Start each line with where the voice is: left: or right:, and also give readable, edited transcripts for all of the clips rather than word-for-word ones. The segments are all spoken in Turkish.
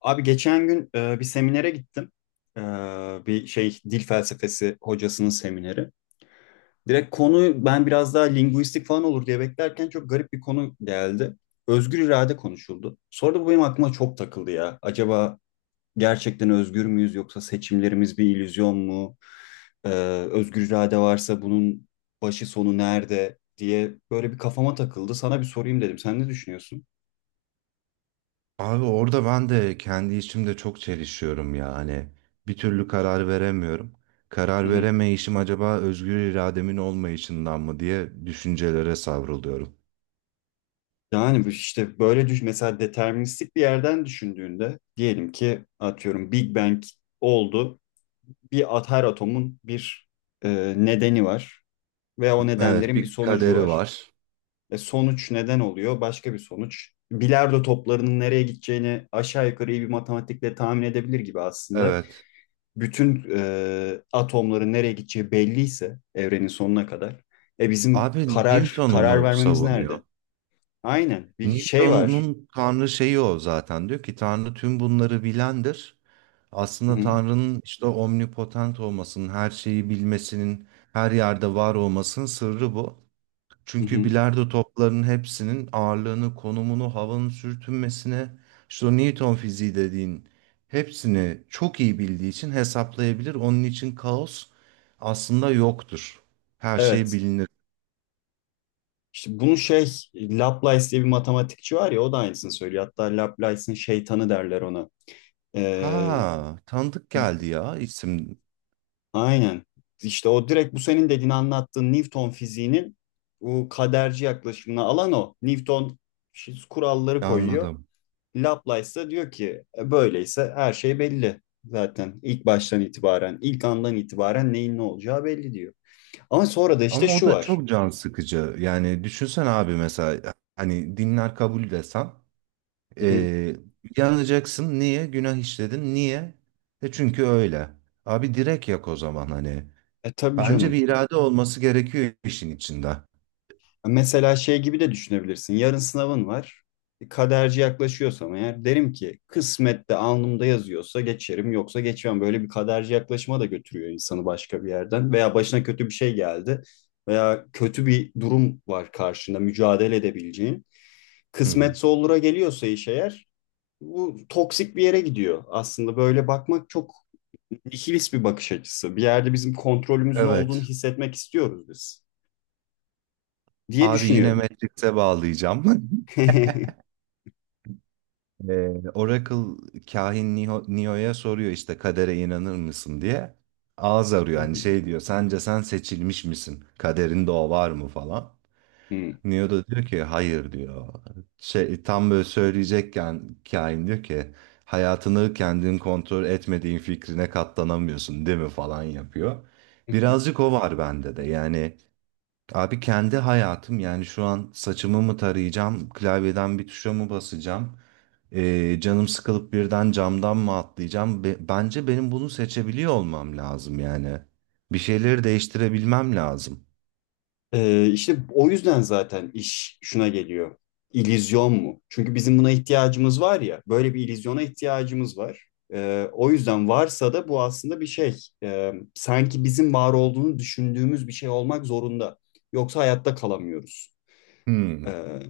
left: Abi geçen gün bir seminere gittim. E, bir şey dil felsefesi hocasının semineri. Direkt konu ben biraz daha linguistik falan olur diye beklerken çok garip bir konu geldi. Özgür irade konuşuldu. Sonra da bu benim aklıma çok takıldı ya. Acaba gerçekten özgür müyüz yoksa seçimlerimiz bir illüzyon mu? E, özgür irade varsa bunun başı sonu nerede diye böyle bir kafama takıldı. Sana bir sorayım dedim. Sen ne düşünüyorsun?
right: Abi orada ben de kendi içimde çok çelişiyorum ya. Hani bir türlü karar veremiyorum. Karar veremeyişim acaba özgür irademin olmayışından mı diye düşüncelere savruluyorum.
left: Yani bu işte böyle düş mesela deterministik bir yerden düşündüğünde diyelim ki atıyorum Big Bang oldu. Bir at her atomun bir nedeni var ve o
right: Evet,
left: nedenlerin bir
right: bir
left: sonucu
right: kaderi
left: var.
right: var.
left: E, sonuç neden oluyor? Başka bir sonuç. Bilardo toplarının nereye gideceğini aşağı yukarı iyi bir matematikle tahmin edebilir gibi aslında.
right: Evet.
left: Bütün atomların nereye gideceği belliyse evrenin sonuna kadar. E bizim
right: Abi
left: karar
right: Newton
left: karar
right: onu
left: vermemiz
right: savunuyor.
left: nerede? Aynen bir şey var.
right: Newton'un Tanrı şeyi o zaten. Diyor ki Tanrı tüm bunları bilendir. Aslında
left: Hı.
right: Tanrı'nın işte omnipotent olmasının, her şeyi bilmesinin, her yerde var olmasının sırrı bu.
left: Hı
right: Çünkü
left: hı.
right: bilardo toplarının hepsinin ağırlığını, konumunu, havanın sürtünmesine, işte o Newton fiziği dediğin hepsini çok iyi bildiği için hesaplayabilir. Onun için kaos aslında yoktur. Her şey
left: Evet.
right: bilinir.
left: İşte bunu şey Laplace diye bir matematikçi var ya o da aynısını söylüyor. Hatta Laplace'ın şeytanı derler ona. Ee,
right: Ha, tanıdık geldi ya isim.
left: aynen. İşte o direkt bu senin dediğin anlattığın Newton fiziğinin bu kaderci yaklaşımına alan o. Newton kuralları koyuyor.
right: Anladım.
left: Laplace da diyor ki "E, böyleyse her şey belli. Zaten ilk baştan itibaren, ilk andan itibaren neyin ne olacağı belli diyor. Ama sonra da işte
right: Ama o
left: şu
right: da
left: var.
right: çok can sıkıcı. Yani düşünsen abi mesela hani dinler kabul desen
left: Hı hı.
right: Ee, yanacaksın. Niye? Günah işledin. Niye? E çünkü öyle. Abi direkt yak o zaman hani.
left: E tabii
right: Bence bir
left: canım.
right: irade olması gerekiyor işin içinde.
left: Mesela şey gibi de düşünebilirsin. Yarın sınavın var. E, kaderci yaklaşıyorsam eğer derim ki kısmette alnımda yazıyorsa geçerim yoksa geçmem. Böyle bir kaderci yaklaşıma da götürüyor insanı başka bir yerden. Veya başına kötü bir şey geldi veya kötü bir durum var karşında mücadele edebileceğin.
right: Hı hı.
left: Kısmetse olura geliyorsa iş eğer bu toksik bir yere gidiyor. Aslında böyle bakmak çok nihilist bir bakış açısı. Bir yerde bizim kontrolümüzün olduğunu
right: Evet.
left: hissetmek istiyoruz biz diye
right: Abi yine
left: düşünüyorum.
right: Matrix'e bağlayacağım. Ee, Oracle kahin Neo, Neo'ya soruyor işte kadere inanır mısın diye. Ağız arıyor hani şey diyor sence sen seçilmiş misin? Kaderinde o var mı falan.
left: Hı.
right: Neo da diyor ki hayır diyor. Şey, tam böyle söyleyecekken kahin diyor ki hayatını kendin kontrol etmediğin fikrine katlanamıyorsun değil mi falan yapıyor. Birazcık o var bende de yani. Abi kendi hayatım yani şu an saçımı mı tarayacağım, klavyeden bir tuşa mı basacağım, canım sıkılıp birden camdan mı atlayacağım? Bence benim bunu seçebiliyor olmam lazım yani. Bir şeyleri değiştirebilmem lazım.
left: İşte o yüzden zaten iş şuna geliyor. İllüzyon mu? Çünkü bizim buna ihtiyacımız var ya, böyle bir illüzyona ihtiyacımız var. O yüzden varsa da bu aslında bir şey. Sanki bizim var olduğunu düşündüğümüz bir şey olmak zorunda. Yoksa hayatta kalamıyoruz.
right: Hmm.
left: Ee,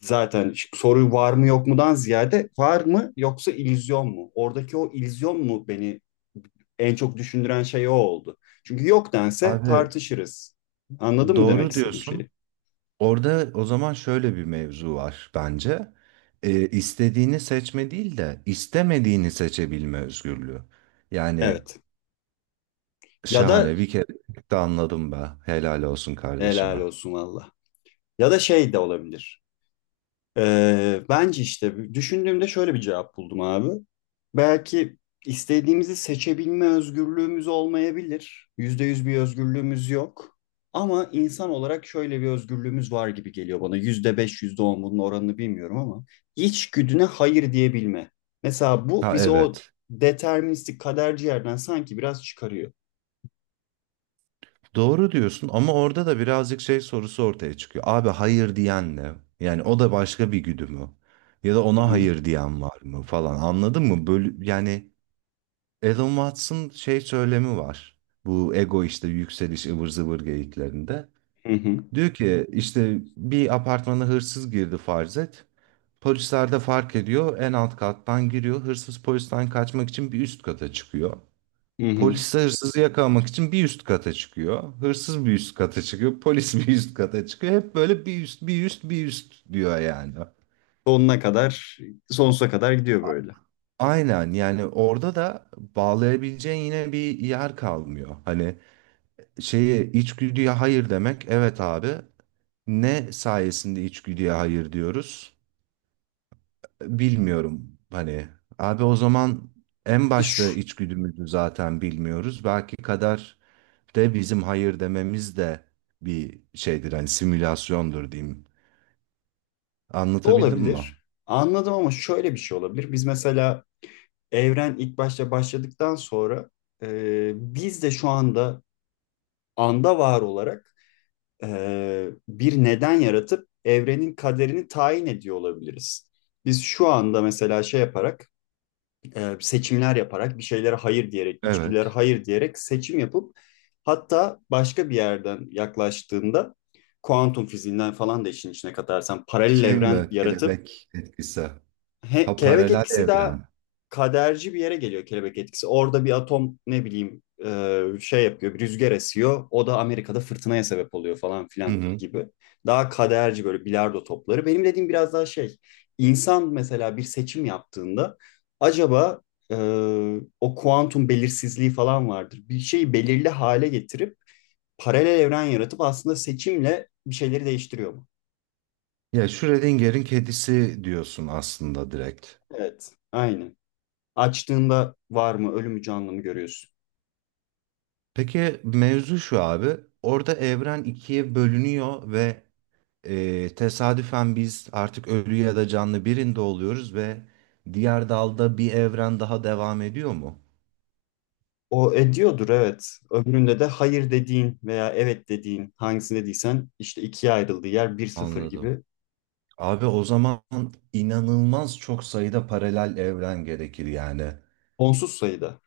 left: zaten soru var mı yok mudan ziyade var mı yoksa illüzyon mu? Oradaki o illüzyon mu beni en çok düşündüren şey o oldu. Çünkü yok dense
right: Abi
left: tartışırız. Anladın mı demek
right: doğru
left: istediğim
right: diyorsun.
left: şeyi?
right: Orada o zaman şöyle bir mevzu var bence. İstediğini seçme değil de istemediğini seçebilme özgürlüğü. Yani
left: Evet. Ya da
right: şahane bir kere de anladım be. Helal olsun
left: helal
right: kardeşime.
left: olsun valla. Ya da şey de olabilir. Bence işte düşündüğümde şöyle bir cevap buldum abi. Belki istediğimizi seçebilme özgürlüğümüz olmayabilir. Yüzde yüz bir özgürlüğümüz yok. Ama insan olarak şöyle bir özgürlüğümüz var gibi geliyor bana. Yüzde beş, yüzde on bunun oranını bilmiyorum ama içgüdüne hayır diyebilme. Mesela bu
right: Ha
left: bizi o
right: evet.
left: deterministik kaderci yerden sanki biraz çıkarıyor.
right: Doğru diyorsun ama orada da birazcık şey sorusu ortaya çıkıyor. Abi hayır diyen ne? Yani o da başka bir güdü mü? Ya da
left: Hı
right: ona
left: hı,
right: hayır diyen var mı falan anladın mı? Böyle, yani Elon Musk'ın şey söylemi var. Bu ego işte yükseliş ıvır zıvır geyiklerinde.
left: hı hı,
right: Diyor ki işte bir apartmana hırsız girdi farz et. Polisler de fark ediyor en alt kattan giriyor. Hırsız polisten kaçmak için bir üst kata çıkıyor.
left: hı hı.
right: Polis de hırsızı yakalamak için bir üst kata çıkıyor. Hırsız bir üst kata çıkıyor. Polis bir üst kata çıkıyor. Hep böyle bir üst, bir üst, bir üst diyor yani.
left: Sonuna kadar, sonsuza kadar gidiyor böyle.
right: Aynen, yani orada da bağlayabileceğin yine bir yer kalmıyor. Hani şeye içgüdüye hayır demek evet abi. Ne sayesinde içgüdüye hayır diyoruz? Bilmiyorum. Hani abi o zaman en
left: İşte şu,
right: başta içgüdümüzü zaten bilmiyoruz. Belki kader de bizim hayır dememiz de bir şeydir, hani simülasyondur diyeyim. Anlatabildim mi?
left: olabilir. Anladım ama şöyle bir şey olabilir. Biz mesela evren ilk başta başladıktan sonra biz de şu anda var olarak bir neden yaratıp evrenin kaderini tayin ediyor olabiliriz. Biz şu anda mesela şey yaparak seçimler yaparak bir şeylere hayır diyerek içgüdülere
right: Evet.
left: hayır diyerek seçim yapıp hatta başka bir yerden yaklaştığında kuantum fiziğinden falan da işin içine katarsan paralel
right: Şey
left: evren
right: mi?
left: yaratıp
right: Kelebek etkisi. Ha,
left: kelebek
right: paralel
left: etkisi daha
right: evren.
left: kaderci bir yere geliyor kelebek etkisi. Orada bir atom ne bileyim şey yapıyor, bir rüzgar esiyor. O da Amerika'da fırtınaya sebep oluyor falan
right: Hı
left: filan
right: hı.
left: gibi. Daha kaderci böyle bilardo topları. Benim dediğim biraz daha şey. İnsan mesela bir seçim yaptığında acaba e, o kuantum belirsizliği falan vardır. Bir şeyi belirli hale getirip paralel evren yaratıp aslında seçimle bir şeyleri değiştiriyor mu?
right: Ya Schrödinger'in kedisi diyorsun aslında direkt.
left: Evet, aynen. Açtığında var mı, ölümü canlı mı görüyorsun?
right: Peki mevzu şu abi. Orada evren ikiye bölünüyor ve tesadüfen biz artık ölü ya da canlı birinde oluyoruz ve diğer dalda bir evren daha devam ediyor mu?
left: O ediyordur evet. Öbüründe de hayır dediğin veya evet dediğin hangisini dediysen işte ikiye ayrıldığı yer bir sıfır
right: Anladım.
left: gibi
right: Abi o zaman inanılmaz çok sayıda paralel evren gerekir yani.
left: sonsuz sayıda.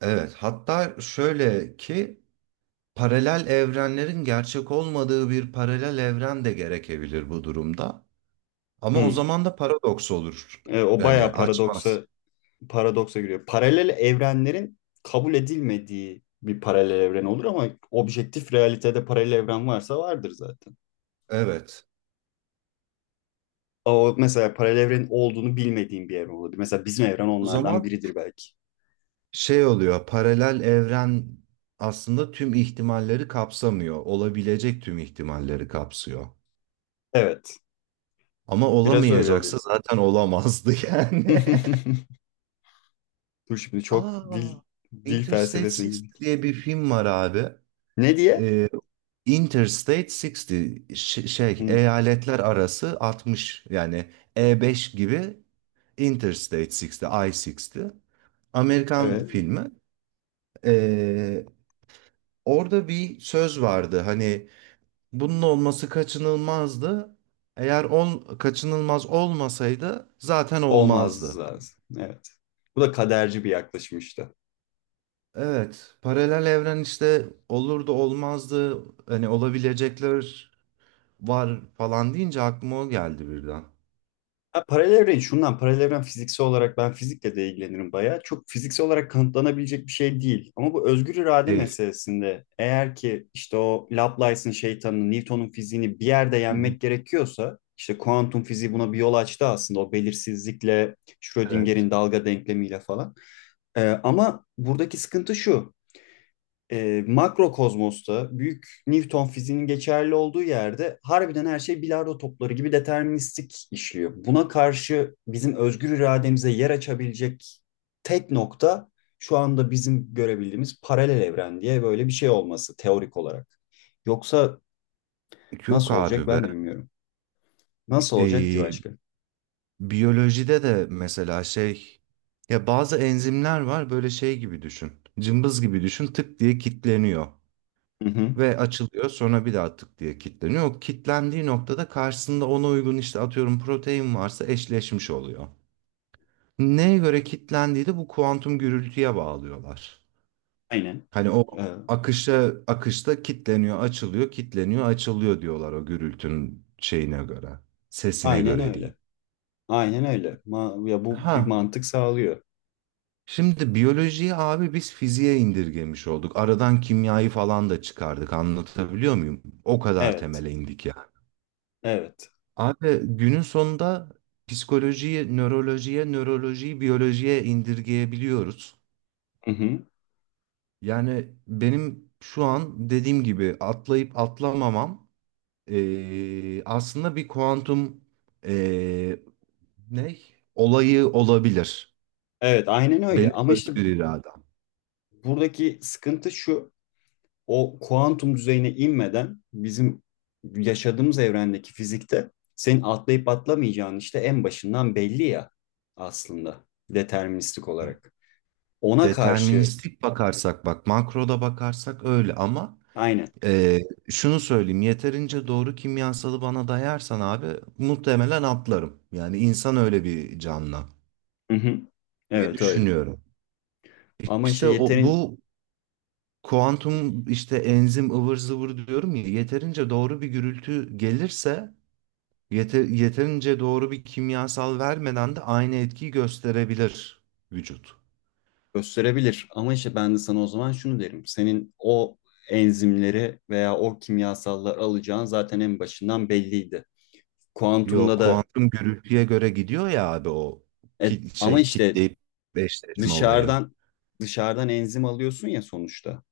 right: Evet, hatta şöyle ki paralel evrenlerin gerçek olmadığı bir paralel evren de gerekebilir bu durumda. Ama o
left: Hmm.
right: zaman da paradoks olur.
left: O
right: Yani
left: bayağı
right: açmaz.
left: paradoksa paradoksa giriyor. Paralel evrenlerin kabul edilmediği bir paralel evren olur ama objektif realitede paralel evren varsa vardır zaten.
right: Evet.
left: Ama o mesela paralel evrenin olduğunu bilmediğim bir evren olabilir. Mesela bizim evren
right: O
left: onlardan
right: zaman
left: biridir belki.
right: şey oluyor. Paralel evren aslında tüm ihtimalleri kapsamıyor. Olabilecek tüm ihtimalleri kapsıyor.
left: Evet.
right: Ama
left: Biraz öyle oluyor.
right: olamayacaksa zaten olamazdı yani.
left: Dur şimdi çok
right: Aa,
left: dil
right: Interstate
left: felsefesine
right: 60
left: girdik.
right: diye bir film var abi.
left: Ne diye?
right: Interstate 60, şey,
left: Hı,
right: eyaletler arası 60 yani, E5 gibi. Interstate 60, I-60, Amerikan
left: evet.
right: filmi. Ee, Orada bir söz vardı hani bunun olması kaçınılmazdı. Eğer kaçınılmaz olmasaydı zaten
left: Olmaz
right: olmazdı.
left: lazım. Evet. Bu da kaderci bir yaklaşım işte.
right: Evet, paralel evren işte olur da olmazdı. Hani olabilecekler var falan deyince aklıma o geldi birden.
left: Ha, paralel evren şundan paralel evren fiziksel olarak ben fizikle de ilgilenirim bayağı. Çok fiziksel olarak kanıtlanabilecek bir şey değil. Ama bu özgür irade
right: Değil.
left: meselesinde eğer ki işte o Laplace'ın şeytanını, Newton'un fiziğini bir yerde
right: Hı hı.
left: yenmek gerekiyorsa işte kuantum fiziği buna bir yol açtı aslında o belirsizlikle,
right: Evet.
left: Schrödinger'in dalga denklemiyle falan. Ama buradaki sıkıntı şu. Makro kozmosta büyük Newton fiziğinin geçerli olduğu yerde harbiden her şey bilardo topları gibi deterministik işliyor. Buna karşı bizim özgür irademize yer açabilecek tek nokta şu anda bizim görebildiğimiz paralel evren diye böyle bir şey olması teorik olarak. Yoksa
right: Yok
left: nasıl olacak
right: abi be.
left: ben de bilmiyorum. Nasıl olacak ki
right: Ee,
left: başka?
right: Biyolojide de mesela şey, ya bazı enzimler var, böyle şey gibi düşün. Cımbız gibi düşün, tık diye kilitleniyor
left: Hı hı.
right: ve açılıyor, sonra bir daha tık diye kilitleniyor. O kilitlendiği noktada karşısında ona uygun işte atıyorum protein varsa eşleşmiş oluyor. Neye göre kilitlendiği de bu kuantum gürültüye bağlıyorlar.
left: Aynen.
right: Hani o
left: Ee,
right: akışta kitleniyor, açılıyor, kitleniyor, açılıyor diyorlar o gürültünün şeyine göre, sesine
left: aynen
right: göre
left: öyle.
right: diyeyim.
left: Aynen öyle. Ya bu bir
right: Ha,
left: mantık sağlıyor.
right: şimdi biyolojiyi abi biz fiziğe indirgemiş olduk. Aradan kimyayı falan da çıkardık. Anlatabiliyor muyum? O kadar
left: Evet.
right: temele indik ya.
left: Evet.
right: Abi günün sonunda psikolojiyi nörolojiye, nörolojiyi biyolojiye indirgeyebiliyoruz.
left: Hı hı.
right: Yani benim şu an dediğim gibi atlayıp atlamamam aslında bir kuantum ee, ne olayı olabilir.
left: Evet, aynen öyle.
right: Benim
left: Ama işte
right: özgür iradem.
left: buradaki sıkıntı şu. O kuantum düzeyine inmeden bizim yaşadığımız evrendeki fizikte senin atlayıp atlamayacağın işte en başından belli ya aslında deterministik olarak. Ona karşı
right: Deterministik bakarsak, bak makroda bakarsak öyle ama
left: aynen.
right: ee, şunu söyleyeyim, yeterince doğru kimyasalı bana dayarsan abi muhtemelen atlarım. Yani insan öyle bir canlı
left: Hı hı.
right: diye
left: Evet öyle.
right: düşünüyorum.
left: Ama işte
right: İşte o
left: yeterin
right: bu kuantum işte enzim ıvır zıvır diyorum ya, yeterince doğru bir gürültü gelirse yeterince doğru bir kimyasal vermeden de aynı etkiyi gösterebilir vücut.
left: gösterebilir. Ama işte ben de sana o zaman şunu derim. Senin o enzimleri veya o kimyasalları alacağın zaten en başından belliydi.
right: Yo,
left: Kuantumda da
right: kuantum gürültüye göre gidiyor ya abi, o
left: ama
right: şey,
left: işte
right: kitleyip eşleşme olayı.
left: dışarıdan dışarıdan enzim alıyorsun ya sonuçta.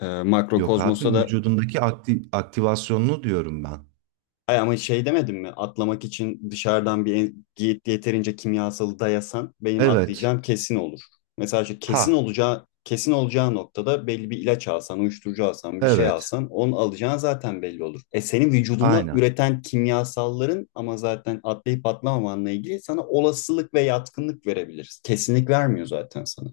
right: Yok abi,
left: Makrokozmosta da
right: vücudundaki aktivasyonunu diyorum ben.
left: Ay ama şey demedim mi? Atlamak için dışarıdan bir yeterince kimyasalı dayasan benim
right: Evet.
left: atlayacağım kesin olur. Mesela işte
right: Ha.
left: kesin olacağı noktada belli bir ilaç alsan, uyuşturucu alsan, bir şey
right: Evet.
left: alsan onu alacağın zaten belli olur. E senin vücudunda
right: Aynen.
left: üreten kimyasalların ama zaten atlayıp atlamamanla ilgili sana olasılık ve yatkınlık verebiliriz. Kesinlik vermiyor zaten sana.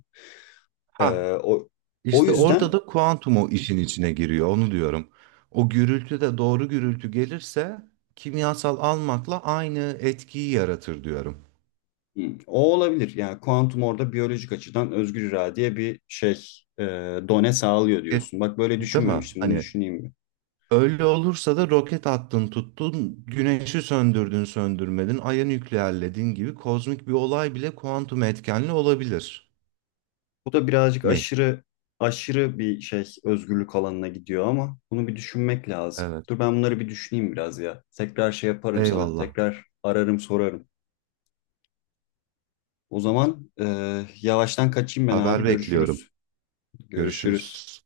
right: Ha.
left: Ee, o, o
right: İşte orada
left: yüzden
right: da kuantum o işin içine giriyor. Onu diyorum. O gürültü de doğru gürültü gelirse kimyasal almakla aynı etkiyi yaratır diyorum.
left: o olabilir. Yani kuantum orada biyolojik açıdan özgür iradeye bir şey e, done sağlıyor
right: E,
left: diyorsun. Bak böyle
right: değil mi?
left: düşünmemiştim. Bunu
right: Hani
left: düşüneyim mi?
right: öyle olursa da roket attın tuttun, güneşi söndürdün söndürmedin, ayı nükleerledin gibi kozmik bir olay bile kuantum etkenli olabilir
left: Bu da birazcık
right: mi?
left: aşırı bir şey özgürlük alanına gidiyor ama bunu bir düşünmek lazım.
right: Evet.
left: Dur ben bunları bir düşüneyim biraz ya. Tekrar şey yaparım sana.
right: Eyvallah.
left: Tekrar ararım sorarım. O zaman yavaştan kaçayım ben abi.
right: Haber
left: Görüşürüz.
right: bekliyorum.
left: Görüşürüz.
right: Görüşürüz.